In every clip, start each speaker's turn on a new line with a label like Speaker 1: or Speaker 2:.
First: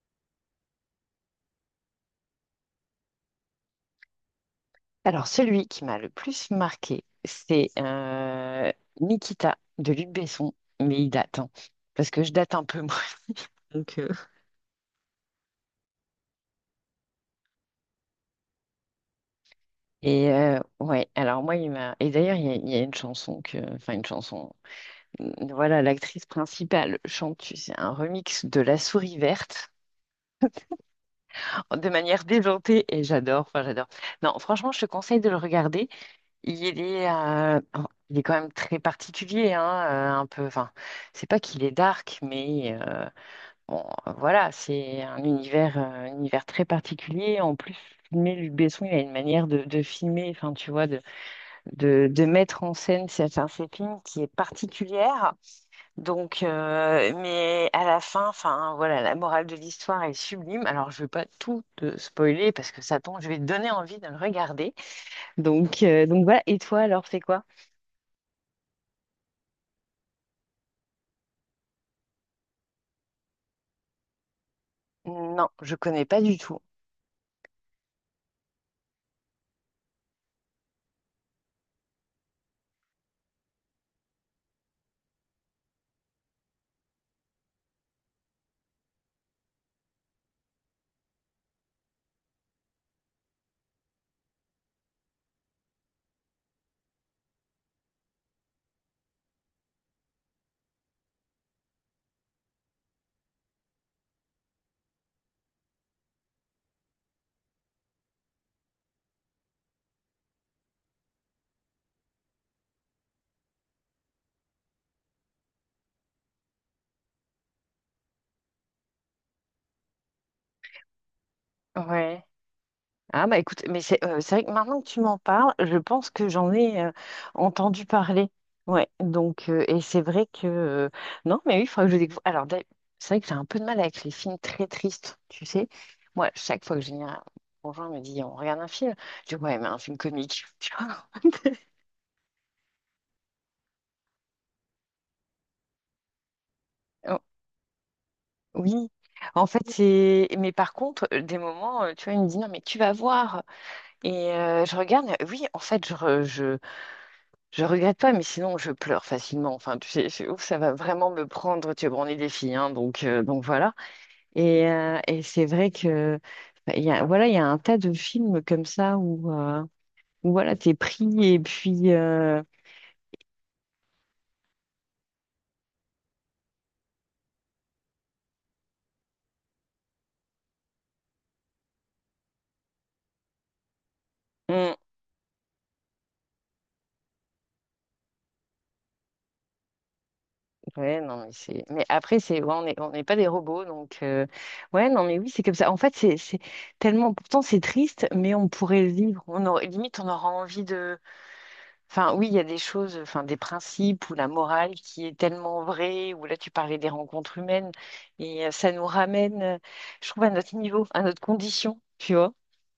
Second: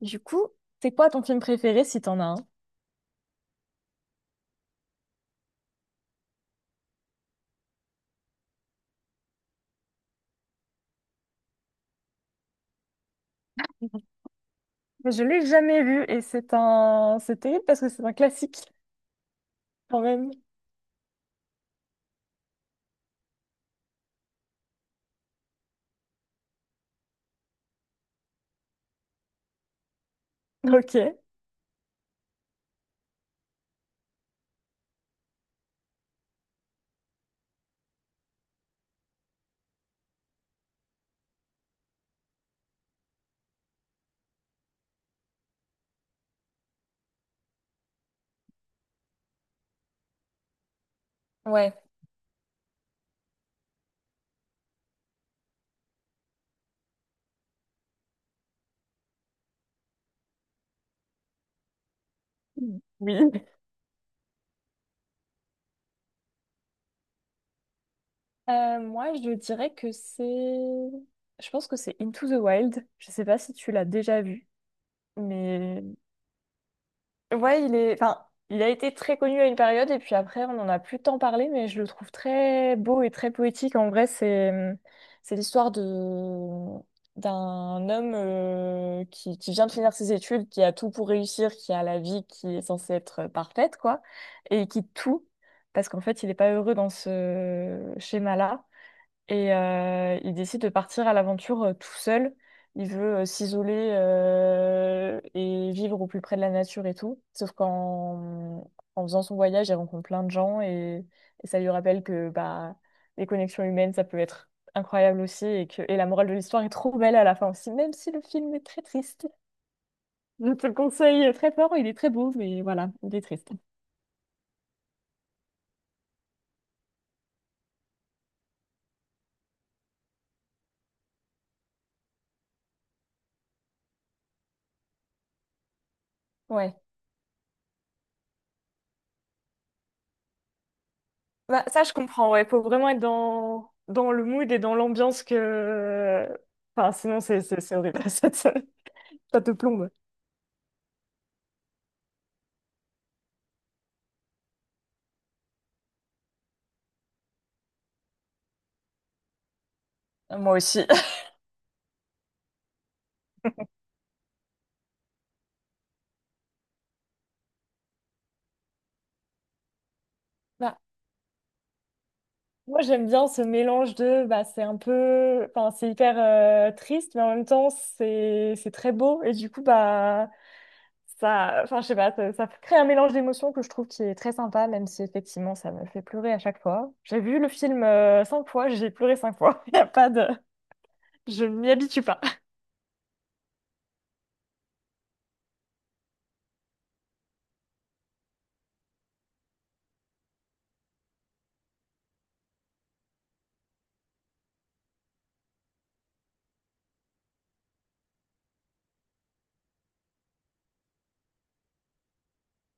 Speaker 1: Du coup, c'est quoi ton film préféré si t'en as un?
Speaker 2: Alors, celui qui m'a le plus marqué, c'est Nikita de Luc Besson, mais il date, hein, parce que je date un peu, moi. Donc,
Speaker 1: Je l'ai jamais vu et c'est un... C'est terrible parce que c'est un classique quand
Speaker 2: et
Speaker 1: même.
Speaker 2: ouais, alors moi, il m'a. Et d'ailleurs, il y a une chanson que. Enfin, une chanson. Voilà, l'actrice principale chante, tu sais, un remix de La Souris Verte.
Speaker 1: Ok.
Speaker 2: De manière déjantée, et j'adore, enfin, j'adore. Non, franchement, je te conseille de le regarder. Il est, euh, oh, il est quand même très particulier, hein, un peu. Enfin, c'est pas qu'il est dark, mais. Bon, voilà, c'est un univers très particulier. En plus, filmer Luc Besson, il a une manière de filmer, enfin, tu vois, de,
Speaker 1: Ouais.
Speaker 2: de, de mettre en scène certains films qui est particulière. Donc, mais à la fin, enfin, voilà, la morale de l'histoire est sublime. Alors, je ne vais pas tout te spoiler parce que ça tombe, je vais
Speaker 1: Oui.
Speaker 2: te donner envie de le regarder. Donc, voilà. Et toi, alors, c'est quoi?
Speaker 1: Moi, je dirais que c'est... Je pense que c'est Into the Wild. Je sais pas si tu l'as déjà vu,
Speaker 2: Non, je
Speaker 1: mais
Speaker 2: connais pas du tout.
Speaker 1: ouais, il est, enfin, il a été très connu à une période et puis après, on n'en a plus tant parlé, mais je le trouve très beau et très poétique. En vrai, c'est, mmh, c'est l'histoire de mmh, d'un homme qui vient de finir ses études, qui a tout pour réussir, qui a la vie qui est censée être parfaite, quoi, et qui quitte tout parce qu'en fait, il n'est pas heureux dans ce schéma-là. Il décide de partir à l'aventure tout seul. Il veut s'isoler et vivre au plus près de la nature et tout. Sauf qu'en en faisant son voyage, il rencontre plein de gens et ça lui rappelle que bah, les connexions humaines, ça peut être incroyable aussi et que et la morale de l'histoire est trop belle à la fin aussi, même si le film est très triste. Je te le conseille très fort, il est très
Speaker 2: Ouais.
Speaker 1: beau, mais voilà, il est
Speaker 2: Ah bah
Speaker 1: triste.
Speaker 2: écoute, mais c'est vrai que maintenant que tu m'en parles, je pense que j'en ai entendu parler. Ouais, donc et c'est vrai que non, mais oui, il faudra que je découvre. Alors d'ailleurs, c'est vrai que j'ai un peu de mal avec les films très tristes, tu sais. Moi, chaque
Speaker 1: Ouais.
Speaker 2: fois que j'ai un conjoint me dit on regarde un film, je dis ouais, mais un film comique, tu vois.
Speaker 1: Bah, ça, je comprends, ouais. Faut vraiment être dans, dans le mood et dans l'ambiance que... Enfin,
Speaker 2: Oh,
Speaker 1: sinon, c'est horrible.
Speaker 2: oui,
Speaker 1: Ça
Speaker 2: en
Speaker 1: te
Speaker 2: fait,
Speaker 1: plombe.
Speaker 2: c'est. Mais par contre, des moments, tu vois, il me dit non, mais tu vas voir. Et je regarde, oui, en fait, je, Je regrette pas, mais sinon je pleure facilement. Enfin, tu sais, ouf,
Speaker 1: Moi
Speaker 2: ça va
Speaker 1: aussi.
Speaker 2: vraiment me prendre. Tu sais, bon, on est des filles, hein, donc voilà. Et c'est vrai que bah, il y a un tas de films comme ça où, où, voilà, t'es
Speaker 1: Bah,
Speaker 2: pris et puis
Speaker 1: moi, j'aime bien ce mélange de... Bah, c'est un peu... Enfin, c'est hyper triste, mais en même temps, c'est très beau. Et du coup, bah, ça... Enfin, je sais pas, ça crée un mélange d'émotions que je trouve qui est très sympa,
Speaker 2: hmm,
Speaker 1: même si, effectivement, ça me fait pleurer à chaque fois. J'ai vu le film cinq fois, j'ai pleuré cinq fois. Il a pas de...
Speaker 2: ouais, non, mais
Speaker 1: Je
Speaker 2: c'est.
Speaker 1: m'y
Speaker 2: Mais
Speaker 1: habitue
Speaker 2: après,
Speaker 1: pas.
Speaker 2: c'est ouais, on n'est pas des robots, donc ouais, non, mais oui, c'est comme ça. En fait, c'est tellement. Pourtant, c'est triste, mais on pourrait le vivre. On aurait, limite, on aura envie de. Enfin, oui, il y a des choses, enfin, des principes ou la morale qui est tellement vraie, ou là, tu parlais des rencontres humaines, et ça nous ramène, je trouve, à notre niveau, à notre condition, tu vois.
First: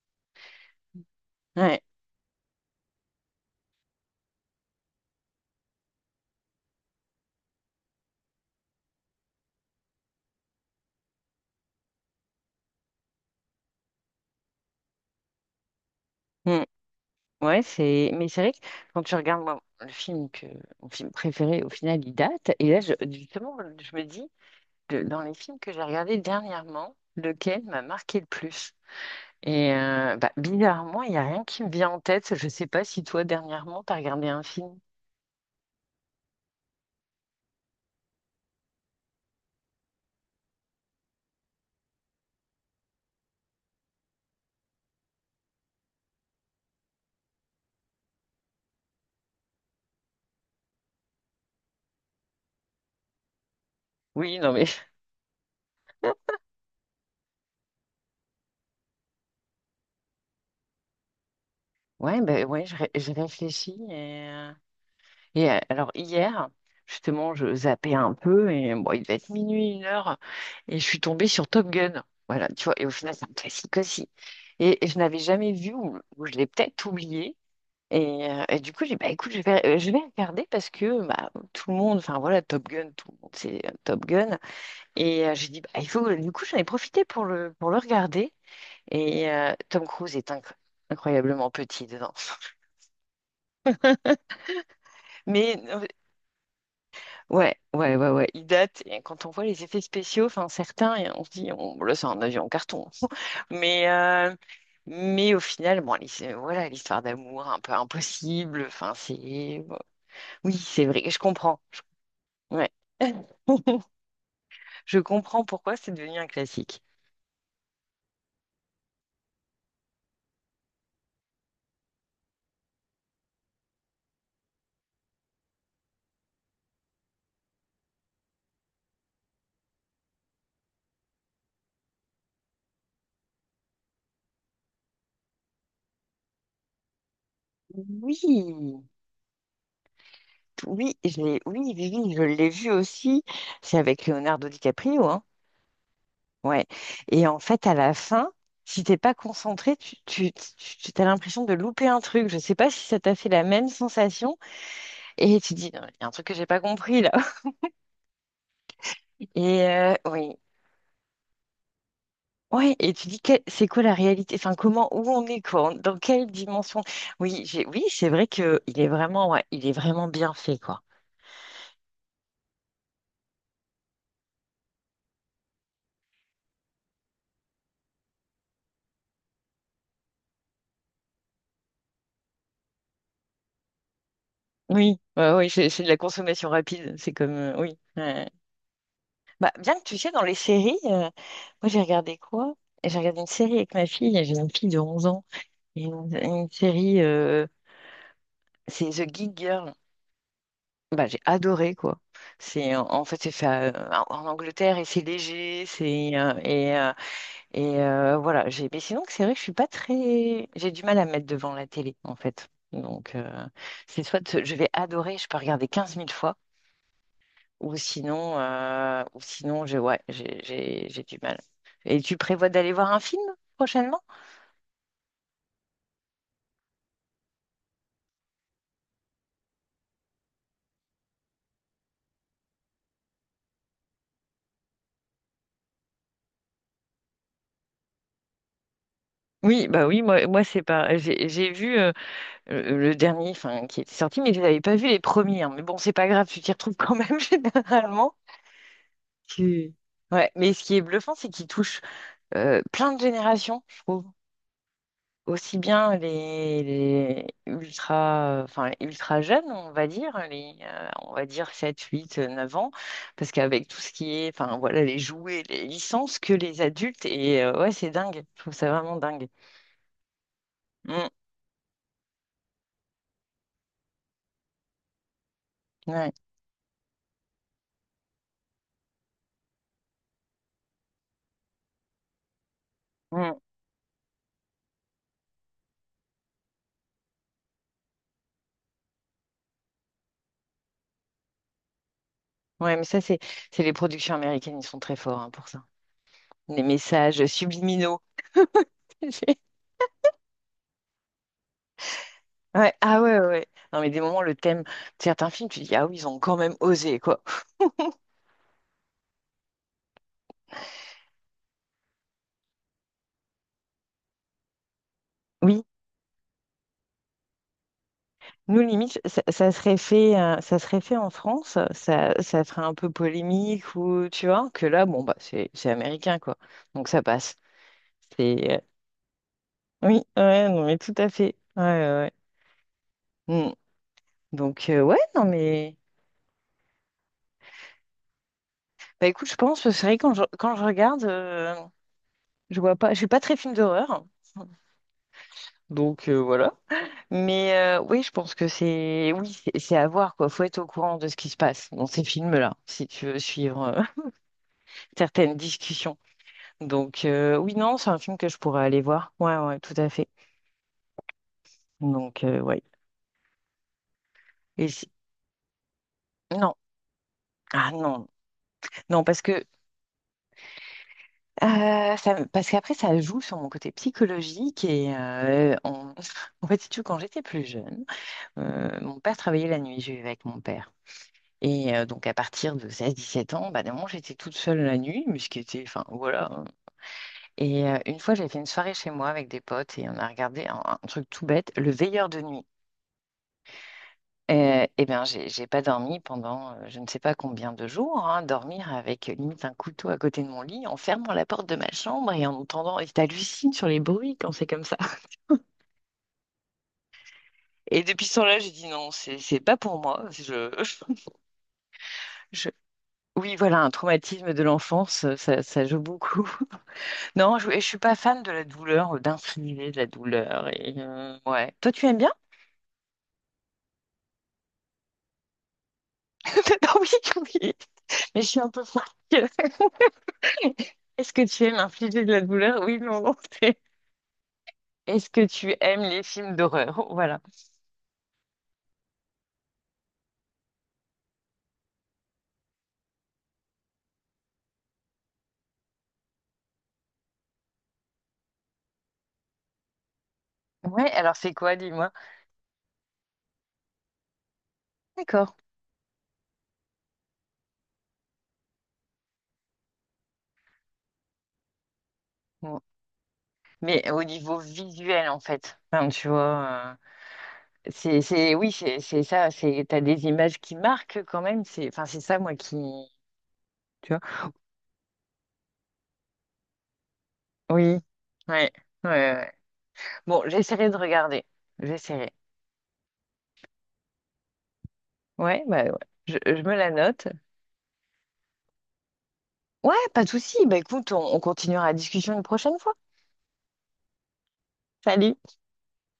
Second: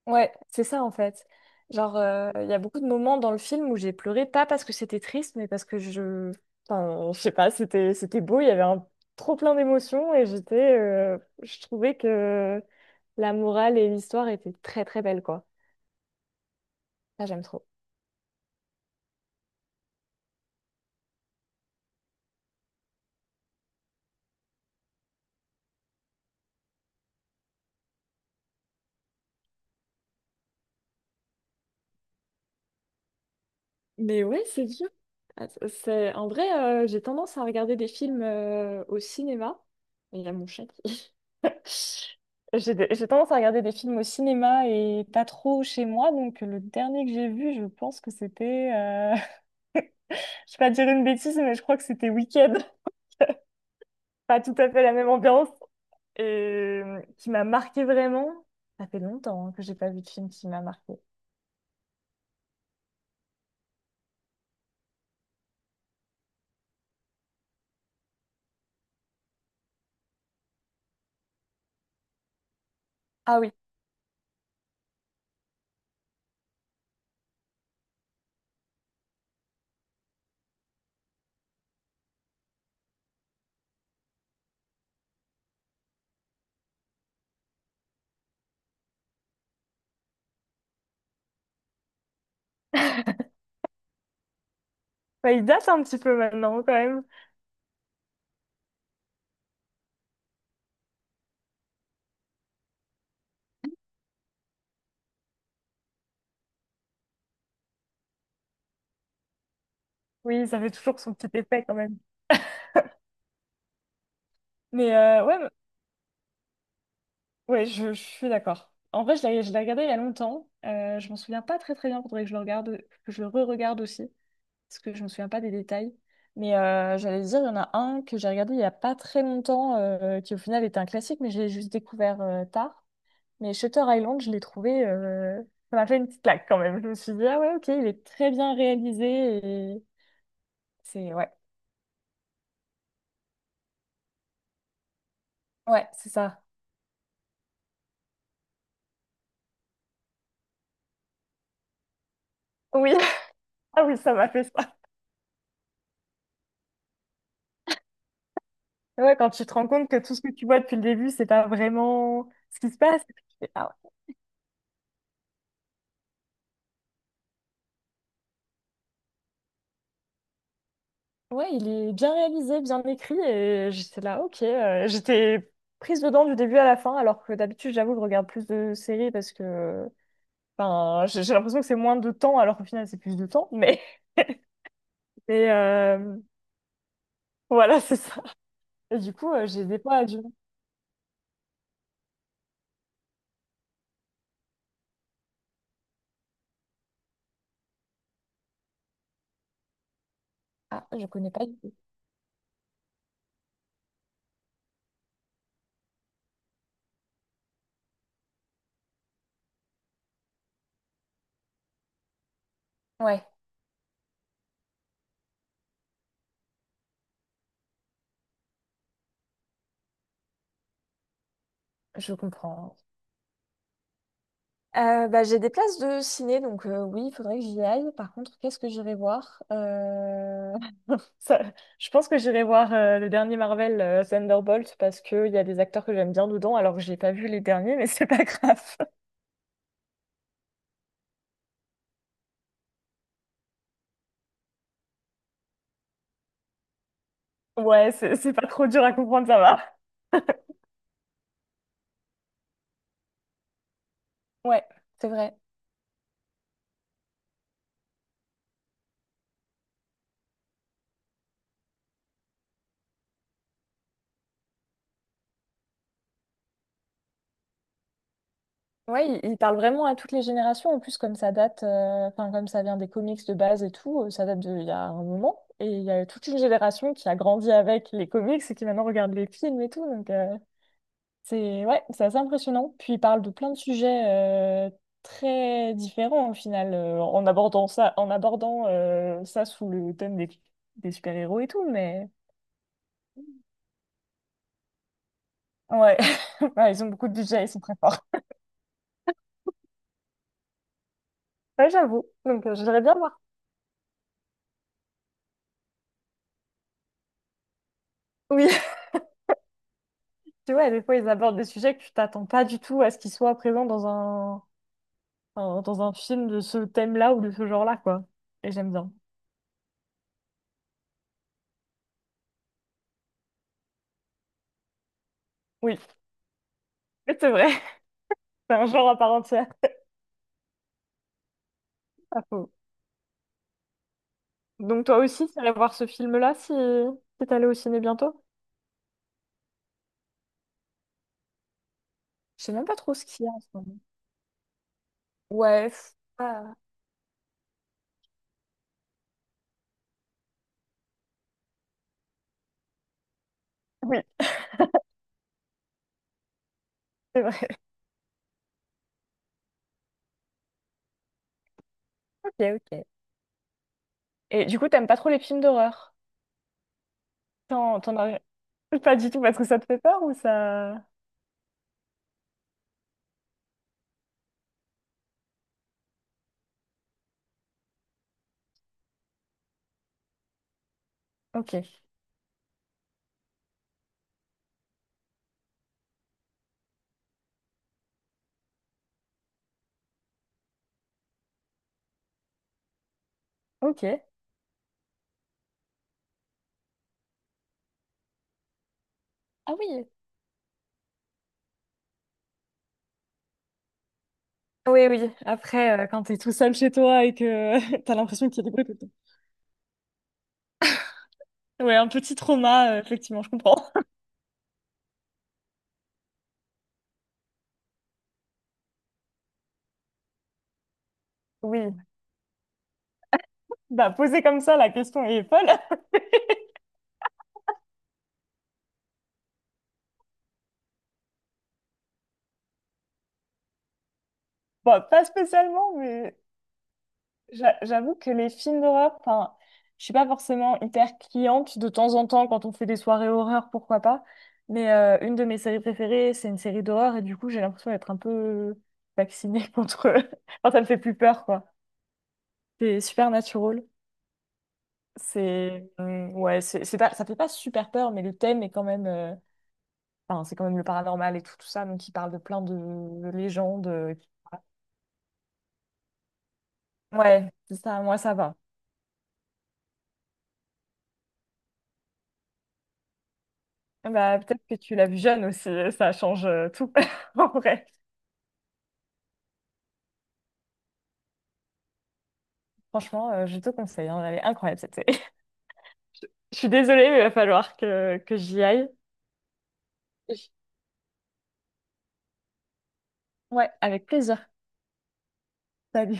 Speaker 1: Ouais, c'est ça en fait.
Speaker 2: Ouais,
Speaker 1: Genre, il y a beaucoup de moments dans le film où j'ai pleuré, pas parce que c'était triste, mais parce que je... Enfin, je sais pas, c'était beau, il y avait un trop plein d'émotions et j'étais... je trouvais que la morale et l'histoire étaient très très belles, quoi.
Speaker 2: mm,
Speaker 1: Ça, j'aime
Speaker 2: ouais,
Speaker 1: trop.
Speaker 2: c'est, mais c'est vrai que quand tu regardes moi, le film que, mon film préféré, au final, il date, et là, justement, je me dis, dans les films que j'ai regardés dernièrement, lequel m'a marqué le plus? Et bah, bizarrement, il n'y a rien qui me vient en tête. Je ne sais pas si toi, dernièrement, tu as
Speaker 1: Mais
Speaker 2: regardé un
Speaker 1: ouais, c'est
Speaker 2: film.
Speaker 1: dur. C'est... En vrai, j'ai tendance à regarder des films au cinéma. Et il y a mon chat qui... J'ai tendance à regarder des films au cinéma et pas trop chez moi. Donc, le dernier que j'ai vu, je pense que c'était. Je vais pas dire une bêtise, mais je crois que c'était Weekend.
Speaker 2: Oui,
Speaker 1: Pas
Speaker 2: non,
Speaker 1: tout
Speaker 2: mais
Speaker 1: à fait la même ambiance. Et qui m'a marqué vraiment. Ça fait longtemps hein, que j'ai pas vu de film qui m'a marqué.
Speaker 2: ouais, ben ouais, je réfléchis. Et, alors hier, justement, je zappais un peu et bon, il devait être minuit, une heure, et je suis tombée sur Top Gun. Voilà, tu vois, et au final, c'est un
Speaker 1: Ah oui.
Speaker 2: classique aussi. Et je n'avais jamais vu, ou je l'ai peut-être oublié. Et du coup, j'ai dit, bah écoute, je vais regarder parce que bah, tout le monde, enfin voilà, Top Gun, tout le monde c'est Top Gun. Et j'ai dit, bah, il faut, du coup, j'en ai profité pour le regarder. Et Tom Cruise est incroyablement petit dedans.
Speaker 1: Bah, il
Speaker 2: Mais,
Speaker 1: date un petit peu maintenant, quand même.
Speaker 2: ouais, ouais, ouais, ouais. Il date, et quand on voit les effets spéciaux, enfin certains, et on se dit, bon, là, c'est un avion en carton. Mais, euh, mais au final, bon, voilà, l'histoire d'amour un peu impossible. Enfin, c'est. Bon.
Speaker 1: Oui,
Speaker 2: Oui,
Speaker 1: ça fait
Speaker 2: c'est
Speaker 1: toujours
Speaker 2: vrai,
Speaker 1: son
Speaker 2: je
Speaker 1: petit
Speaker 2: comprends.
Speaker 1: effet, quand même.
Speaker 2: Ouais.
Speaker 1: Mais
Speaker 2: Je
Speaker 1: euh, ouais,
Speaker 2: comprends pourquoi c'est devenu un classique.
Speaker 1: ouais je, je suis d'accord. En vrai, je l'ai regardé il y a longtemps. Je m'en souviens pas très très bien. Faudrait que je le regarde, que je le re-regarde aussi. Parce que je me souviens pas des détails. J'allais dire, il y en a un que j'ai regardé il y a pas très longtemps, qui au final était un classique, mais je l'ai juste découvert tard. Mais Shutter Island, je l'ai trouvé, ça m'a fait une petite claque quand même. Je me suis dit, ah ouais, ok, il est très bien
Speaker 2: Oui,
Speaker 1: réalisé et
Speaker 2: oui,
Speaker 1: c'est, ouais,
Speaker 2: oui, oui, oui, je l'ai vu aussi. C'est avec Leonardo DiCaprio, hein.
Speaker 1: ouais, c'est ça.
Speaker 2: Ouais. Et en fait, à la fin, si t'es pas concentré, tu as l'impression de louper un truc. Je sais pas si
Speaker 1: Oui,
Speaker 2: ça t'a fait la même
Speaker 1: ah oui, ça m'a
Speaker 2: sensation.
Speaker 1: fait ça.
Speaker 2: Et tu dis, il y a un truc que j'ai pas compris là.
Speaker 1: Ouais, quand tu te
Speaker 2: Et
Speaker 1: rends compte que tout ce que
Speaker 2: oui.
Speaker 1: tu vois depuis le début, c'est pas vraiment ce qui
Speaker 2: Ouais,
Speaker 1: se
Speaker 2: et
Speaker 1: passe.
Speaker 2: tu dis c'est quoi la réalité? Enfin, comment où on est quoi? Dans quelle dimension? Oui, j'ai oui, c'est vrai que il est vraiment bien fait quoi.
Speaker 1: Ouais, il est bien réalisé, bien écrit, et j'étais là, ok. J'étais prise dedans du début à la fin, alors que d'habitude, j'avoue, je regarde plus de séries parce que enfin, j'ai l'impression que c'est moins de temps, alors qu'au final, c'est plus de temps. Mais
Speaker 2: Oui, ouais, oui,
Speaker 1: et,
Speaker 2: c'est de la
Speaker 1: euh,
Speaker 2: consommation rapide. C'est comme oui,
Speaker 1: voilà, c'est ça.
Speaker 2: ouais.
Speaker 1: Et du coup,
Speaker 2: Bah,
Speaker 1: j'ai
Speaker 2: bien
Speaker 1: des
Speaker 2: que tu
Speaker 1: fois
Speaker 2: sais,
Speaker 1: du...
Speaker 2: dans
Speaker 1: mal.
Speaker 2: les séries, moi j'ai regardé quoi? J'ai regardé une série avec ma fille, j'ai une fille de 11 ans, et une série, c'est The Geek Girl.
Speaker 1: Ah,
Speaker 2: Bah,
Speaker 1: je
Speaker 2: j'ai
Speaker 1: connais pas du tout.
Speaker 2: adoré quoi. C'est en fait c'est fait en Angleterre et c'est léger, c'est et, voilà. J'ai Mais sinon c'est vrai que je suis pas très, j'ai du mal à me mettre devant la télé en fait. Donc
Speaker 1: Ouais,
Speaker 2: c'est soit je vais adorer, je peux regarder 15 000 fois. Ou sinon, j'ai ouais, j'ai du mal. Et
Speaker 1: je
Speaker 2: tu prévois d'aller
Speaker 1: comprends.
Speaker 2: voir un film prochainement?
Speaker 1: Bah, j'ai des places de ciné, donc oui, il faudrait que j'y aille. Par contre, qu'est-ce que j'irai voir? Ça- je pense que j'irai voir le dernier Marvel Thunderbolt parce qu'il y a des acteurs que j'aime bien dedans alors que j'ai pas vu les derniers mais c'est pas grave.
Speaker 2: Oui, bah oui, moi c'est pas. J'ai vu le dernier, enfin, qui était sorti, mais je n'avais pas vu les premiers, hein. Mais bon, c'est pas grave, tu t'y retrouves quand même
Speaker 1: Ouais,
Speaker 2: généralement.
Speaker 1: c'est pas trop dur à comprendre, ça va.
Speaker 2: Tu- Ouais, mais ce qui est bluffant, c'est qu'il touche plein de générations, je trouve.
Speaker 1: Ouais, c'est vrai.
Speaker 2: Aussi bien les ultra, enfin, les ultra jeunes, on va dire, les, on va dire 7 8 9 ans, parce qu'avec tout ce qui est, enfin, voilà, les jouets, les licences, que les adultes, et ouais, c'est dingue, je trouve ça vraiment
Speaker 1: Ouais,
Speaker 2: dingue.
Speaker 1: il parle vraiment à toutes les générations. En plus,
Speaker 2: Mm,
Speaker 1: comme ça date, enfin, comme ça vient des comics de base et tout, ça date d'il y a un moment. Et il y a
Speaker 2: ouais,
Speaker 1: toute une génération qui a grandi avec les comics et qui maintenant regarde les films et tout. Donc, c'est ouais, c'est assez impressionnant. Puis il parle de
Speaker 2: mm.
Speaker 1: plein de sujets euh, très différents au final, en abordant ça sous le thème des super-héros et tout, mais
Speaker 2: Ouais, mais ça, c'est les productions américaines, ils sont très forts hein, pour ça.
Speaker 1: ouais.
Speaker 2: Les
Speaker 1: Ouais, ils ont beaucoup de
Speaker 2: messages
Speaker 1: budget, ils sont très forts.
Speaker 2: subliminaux.
Speaker 1: Ouais, j'avoue. Donc
Speaker 2: Ouais,
Speaker 1: j'aimerais bien
Speaker 2: ah ouais,
Speaker 1: voir.
Speaker 2: ouais, ouais. Non, mais des moments, le thème de certains films, tu dis, ah oui, ils ont quand même osé, quoi.
Speaker 1: Oui, tu vois, des fois ils abordent des sujets que tu t'attends pas du tout à ce qu'ils soient présents dans un,
Speaker 2: Oui.
Speaker 1: dans un film de ce thème-là ou de ce genre-là, quoi. Et
Speaker 2: Nous,
Speaker 1: j'aime bien.
Speaker 2: limite, ça serait fait en France, ça ferait un peu polémique ou tu vois, que là, bon, bah, c'est
Speaker 1: Oui,
Speaker 2: américain, quoi. Donc ça
Speaker 1: c'est
Speaker 2: passe.
Speaker 1: vrai.
Speaker 2: C'est,
Speaker 1: C'est
Speaker 2: euh,
Speaker 1: un genre à part entière.
Speaker 2: oui, ouais, non, mais tout à fait. Ouais, ouais,
Speaker 1: Ah, faux.
Speaker 2: ouais. Mm. Donc,
Speaker 1: Donc
Speaker 2: ouais,
Speaker 1: toi
Speaker 2: non,
Speaker 1: aussi, tu allais voir
Speaker 2: mais.
Speaker 1: ce film-là si, si t'allais au ciné bientôt?
Speaker 2: Bah, écoute, je pense, c'est vrai, quand je, regarde,
Speaker 1: Je sais
Speaker 2: je
Speaker 1: même pas
Speaker 2: vois pas,
Speaker 1: trop
Speaker 2: je
Speaker 1: ce
Speaker 2: suis pas
Speaker 1: qu'il y a
Speaker 2: très
Speaker 1: en ce
Speaker 2: film
Speaker 1: moment.
Speaker 2: d'horreur.
Speaker 1: Ouais.
Speaker 2: Donc, voilà.
Speaker 1: Ah.
Speaker 2: Mais oui, je pense que c'est, oui, c'est à voir, quoi. Faut être au courant de ce qui se passe dans ces films-là, si tu veux suivre
Speaker 1: Oui,
Speaker 2: certaines discussions. Donc,
Speaker 1: c'est
Speaker 2: oui,
Speaker 1: vrai.
Speaker 2: non, c'est un film que je pourrais aller voir. Ouais, ouais, tout à fait. Donc,
Speaker 1: Ok,
Speaker 2: ouais.
Speaker 1: ok. Et du
Speaker 2: Et
Speaker 1: coup, t'aimes
Speaker 2: si-
Speaker 1: pas trop les films d'horreur?
Speaker 2: Non. Ah
Speaker 1: T'en
Speaker 2: non.
Speaker 1: as... Pas
Speaker 2: Non,
Speaker 1: du tout parce que ça te fait peur ou ça...
Speaker 2: parce qu'après, ça joue sur mon côté psychologique. Et en fait, si tu veux, quand j'étais plus jeune, mon père travaillait la nuit. Je vivais avec mon père.
Speaker 1: Ok,
Speaker 2: Et donc, à partir de 16-17 ans, bah, d'un moment, j'étais toute seule la nuit, mais ce qui était. Enfin, voilà, hein. Et une fois, j'ai fait une soirée chez moi avec des potes et on a regardé un truc tout bête, Le Veilleur de nuit.
Speaker 1: ok.
Speaker 2: Eh bien, j'ai pas dormi pendant je ne sais pas combien de jours, hein, dormir avec limite un
Speaker 1: Ah oui.
Speaker 2: couteau à côté de mon lit, en fermant la porte de ma chambre et en entendant, et t'hallucines sur les bruits quand c'est comme ça.
Speaker 1: Oui, oui. Après, quand t'es tout seul chez toi et que
Speaker 2: Et
Speaker 1: t'as
Speaker 2: depuis ce
Speaker 1: l'impression
Speaker 2: temps-là,
Speaker 1: qu'il y
Speaker 2: j'ai
Speaker 1: a des bruits
Speaker 2: dit
Speaker 1: tout le
Speaker 2: non,
Speaker 1: temps.
Speaker 2: c'est pas pour moi.
Speaker 1: Ouais, un petit
Speaker 2: Je-
Speaker 1: trauma, effectivement, je
Speaker 2: Oui, voilà,
Speaker 1: comprends.
Speaker 2: un traumatisme de l'enfance, ça, ça joue beaucoup. Non, je suis pas fan de la douleur, d'infliger de la douleur. Et ouais.
Speaker 1: Oui,
Speaker 2: Toi, tu aimes bien?
Speaker 1: bah poser comme ça, la question est folle.
Speaker 2: Non, oui, oui, mais je suis un peu folle. Est-ce que tu aimes infliger de la douleur? Oui, non, non.
Speaker 1: Bah pas
Speaker 2: Est-ce que tu
Speaker 1: spécialement,
Speaker 2: aimes les
Speaker 1: mais
Speaker 2: films d'horreur? Voilà.
Speaker 1: J'avoue que les films d'horreur, enfin, je suis pas forcément hyper cliente de temps en temps quand on fait des soirées horreur, pourquoi pas. Une de mes séries préférées, c'est une série d'horreur et du coup, j'ai l'impression d'être un peu vaccinée contre. Enfin, ça me fait
Speaker 2: Ouais,
Speaker 1: plus
Speaker 2: alors
Speaker 1: peur,
Speaker 2: c'est
Speaker 1: quoi.
Speaker 2: quoi, dis-moi?
Speaker 1: C'est Supernatural.
Speaker 2: D'accord.
Speaker 1: C'est ouais, c'est pas, ça fait pas super peur, mais le thème est quand même. Enfin, c'est quand même le paranormal et tout, tout ça, donc il parle de plein
Speaker 2: Bon.
Speaker 1: de légendes.
Speaker 2: Mais
Speaker 1: Et
Speaker 2: au niveau
Speaker 1: cetera.
Speaker 2: visuel, en fait, enfin, tu vois,
Speaker 1: Ouais, c'est
Speaker 2: euh,
Speaker 1: ça. Moi, ça va.
Speaker 2: oui, c'est ça, t'as des images qui marquent quand même, c'est, enfin, c'est ça, moi, qui, tu vois?
Speaker 1: Bah, peut-être que tu l'as vu jeune aussi, ça change tout. En vrai,
Speaker 2: Oui, ouais, ouais, ouais. Bon, j'essaierai de regarder, j'essaierai.
Speaker 1: franchement, je te conseille, hein, elle est incroyable cette série.
Speaker 2: Ouais, bah, ouais. Je,
Speaker 1: Je
Speaker 2: je
Speaker 1: suis
Speaker 2: me la
Speaker 1: désolée, mais il
Speaker 2: note.
Speaker 1: va falloir que j'y aille.
Speaker 2: Ouais, pas de souci, bah, écoute, on continuera la discussion une prochaine fois.
Speaker 1: Ouais, avec plaisir.
Speaker 2: Salut!
Speaker 1: Salut.